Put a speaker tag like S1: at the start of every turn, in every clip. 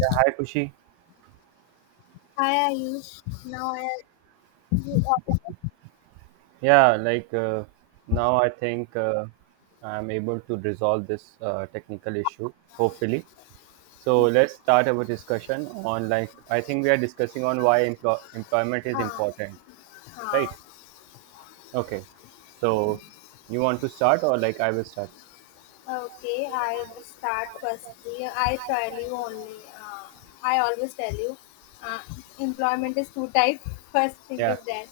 S1: Yeah, hi Kushi.
S2: I use now I you ordered it?
S1: Yeah, like now I think I'm able to resolve this technical issue, hopefully. So let's start our discussion on like I think we are discussing on why employment is
S2: Ah,
S1: important, right?
S2: ah.
S1: Okay. So you want to start or like I will start?
S2: Okay, I will start firstly. I tell you only. Uh, I always tell you, uh, employment is two type. First thing
S1: Yeah,
S2: is that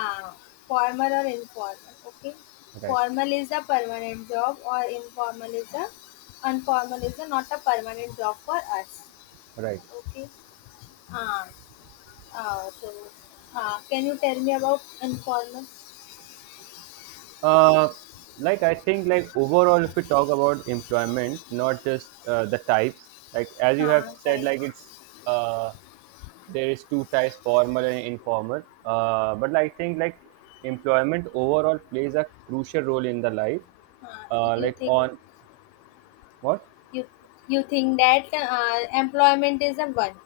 S2: uh, formal or informal. Okay,
S1: right,
S2: formal is a permanent job, or informal is a not a permanent job for us.
S1: right.
S2: Okay. Uh, uh, so, can you tell me about informal?
S1: Uh, like I think like overall, if we talk about employment, not just the types, like as you have said,
S2: Sorry.
S1: like it's uh, there is two types, formal and informal. But I think like employment overall plays a crucial role in the life.
S2: Uh, you
S1: Like
S2: think
S1: on what?
S2: you you think that employment is a one?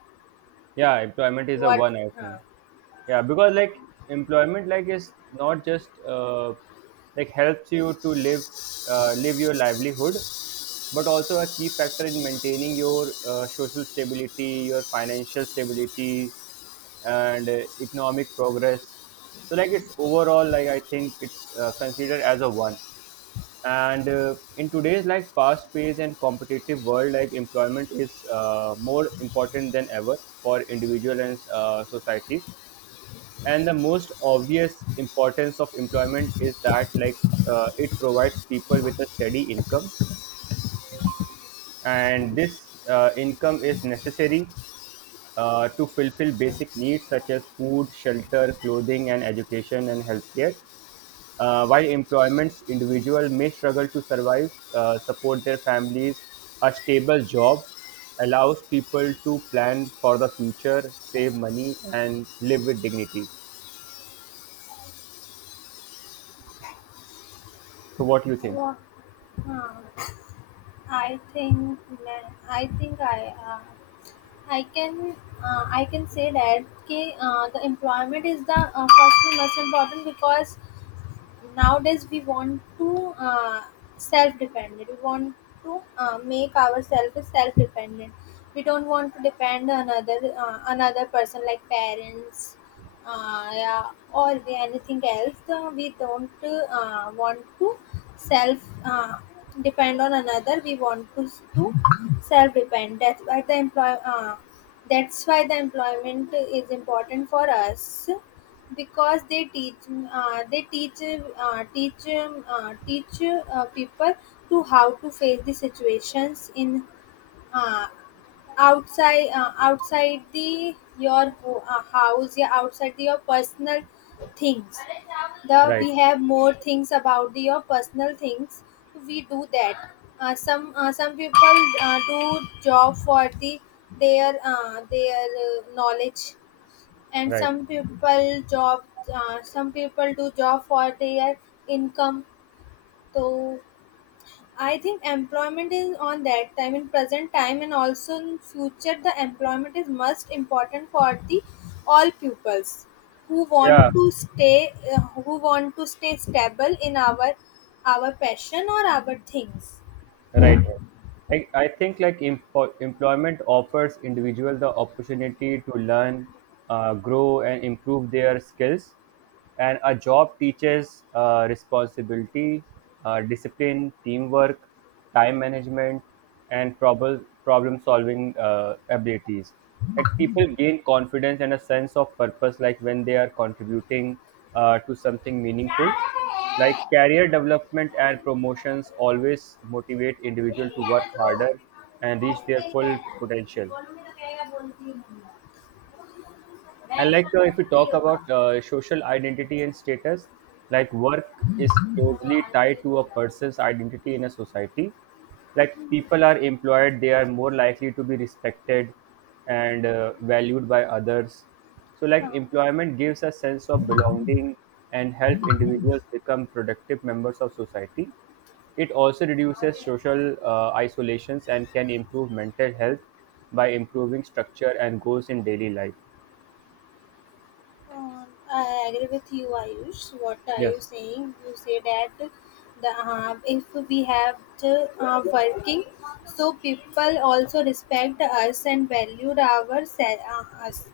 S1: Yeah, employment is a
S2: What?
S1: one, I
S2: Uh,
S1: think. Yeah, because like employment like is not just helps you to live your livelihood, but also a key factor in maintaining your social stability, your financial stability, and economic progress. So like it's overall, like I think it's considered as a one. And in today's like fast paced and competitive world, like employment is more important than ever for individual and societies. And the most obvious importance of employment is that like it provides people with a steady income, and this income is necessary to fulfill basic needs such as food, shelter, clothing, and education and healthcare. While employments individual may struggle to survive, support their families, a stable job allows people to plan for the future, save money, and live with dignity. So, what do you think?
S2: what? Uh, I think I think I can I can say that कि, the employment is the firstly most important because nowadays we want to uh, self-dependent we want to make ourselves self-dependent. We don't want to depend on another another person like parents, yeah, or the anything else. We don't want to self depend on another. We want to self depend. That's why the employ that's why the employment is important for us because they teach uh, they teach teach people to how to face the situations in uh, outside the house. Yeah, outside the, your personal things. The
S1: Right,
S2: we have more things about the, your personal things we do that. Some people do job for the their knowledge, and
S1: right.
S2: some people job, some people do job for their income. So I think employment is on that time, in present time and also in future, the employment is most important for the all pupils who want
S1: Yeah,
S2: to stay, who want to stay stable in our passion or our things.
S1: right, right. I think like empo employment offers individual the opportunity to learn, grow, and improve their skills. And a job teaches responsibility, discipline, teamwork, time management, and problem solving abilities. Like people gain confidence and a sense of purpose, like when they are contributing to something meaningful. Like career development and promotions always motivate individuals to work harder and reach their full potential. And like if you talk about social identity and status, like work is closely tied to a person's identity in a society. Like people are employed, they are more likely to be respected and valued by others. So like employment gives a sense of belonging and help individuals become productive members of society. It also reduces social isolations and can improve mental health by improving structure and goals in daily life.
S2: Um, I agree with you, Ayush. What are
S1: Yes.
S2: you saying? You say that the, if we have the working, so people also respect us and valued us.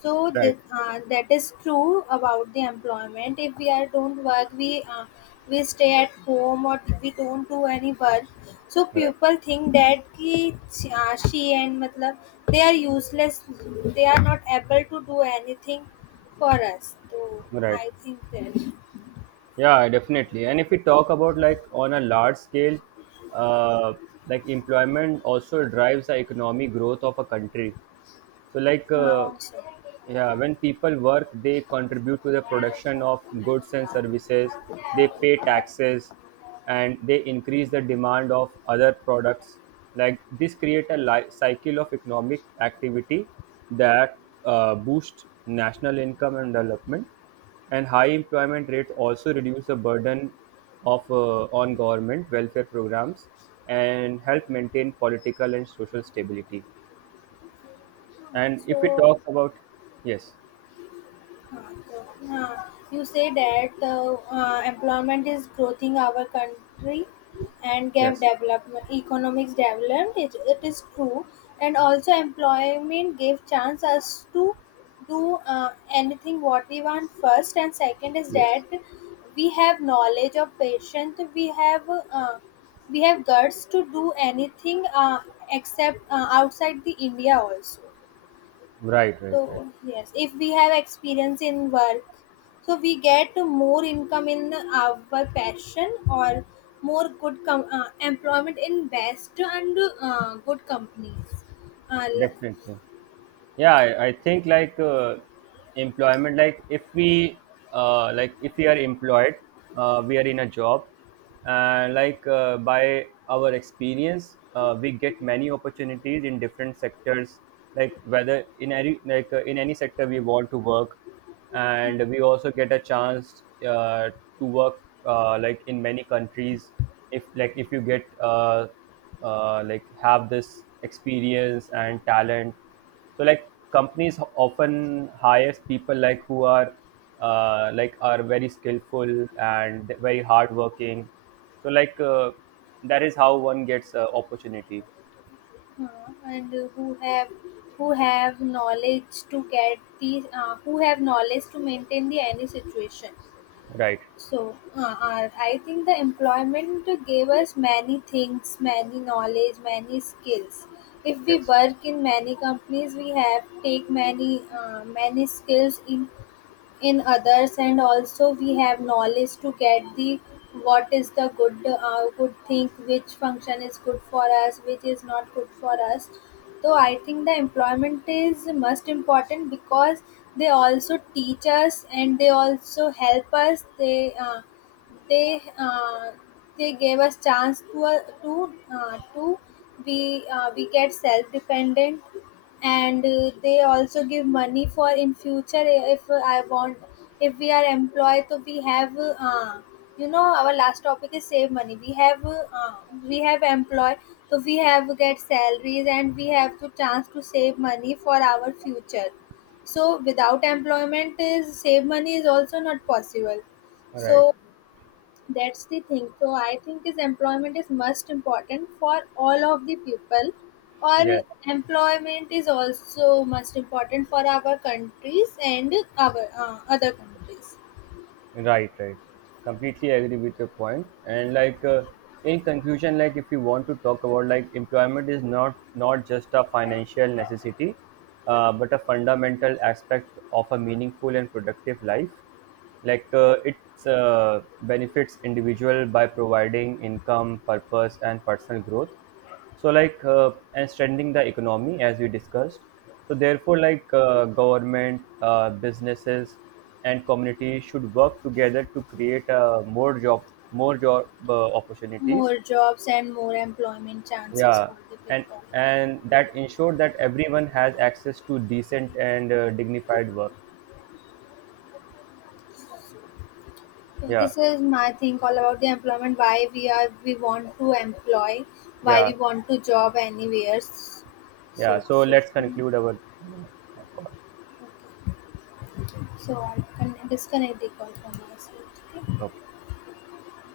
S2: So this,
S1: Right,
S2: that is true about the employment. If we are don't work, we stay at home or we don't do any work. So
S1: right,
S2: people think that ki, she and matlab, they are useless. They are not able to do anything for us. So
S1: right.
S2: I think that
S1: Yeah, definitely. And if we talk about like on a large scale, uh, like employment also drives the economic growth of a country. So
S2: also.
S1: yeah, when people work, they contribute to the production of goods and services, they pay taxes, and they increase the demand of other products. Like this create a cycle of economic activity that boosts national income and development. And high employment rates also reduce the burden of on government welfare programs and help maintain political and social stability. And if we
S2: So
S1: talk about yes,
S2: Uh, you say that employment is growing our country and gave
S1: yes.
S2: development economics development, it is true. And also employment gave chance us to do anything what we want. First, and second is that
S1: Yes.
S2: we have knowledge of patient. We have, uh, we have guts to do anything, except outside the india also.
S1: Right, right, right.
S2: So yes, if we have experience in work, so we get more income in our passion, or more employment in best and good companies, uh, l-
S1: Definitely. Yeah, I think like employment like if we are employed, we are in a job, and like by our experience we get many opportunities in different sectors, like whether in any in any sector we want to work. And we also get a chance to work like in many countries. If you get like have this experience and talent, so like companies often hires people like who are like are very skillful and very hardworking. So that is how one gets opportunity.
S2: uh, and who have knowledge to get the, who have knowledge to maintain the any situation.
S1: Right.
S2: So, I think the employment gave us many things, many knowledge, many skills. If we
S1: Yes.
S2: work in many companies, we have take many many skills in others, and also we have knowledge to get the what is the good good thing, which function is good for us, which is not good for us. So I think the employment is most important because they also teach us and they also help us. They uh, they gave us chance to to we get self dependent. And they also give money for in future if I want. If we are employed, so we have, uh, you know, our last topic is save money. We have employed. So we have get salaries and we have to chance to save money for our future. So without employment is save money is also not possible.
S1: Right.
S2: So that's the thing. So I think is employment is most important for all of the people, or
S1: Yes.
S2: employment is also most important for our countries and our other countries.
S1: Right, right. Completely agree with your point. And like in conclusion, like if you want to talk about like employment is not just a financial necessity, but a fundamental aspect of a meaningful and productive life. Like it benefits individual by providing income, purpose, and personal growth. So and strengthening the economy as we discussed. So therefore like government, businesses, and communities should work together to create more job opportunities.
S2: More jobs and more employment chances
S1: Yeah.
S2: for the
S1: and
S2: people.
S1: and that ensure that everyone has access to decent and dignified work.
S2: So
S1: Yeah.
S2: this is my thing all about the employment. Why we are we want to employ, why
S1: Yeah.
S2: we want to job anywhere.
S1: Yeah,
S2: So
S1: so
S2: it's just,
S1: let's conclude our call.
S2: so I can disconnect the call from myself. Okay?
S1: Okay.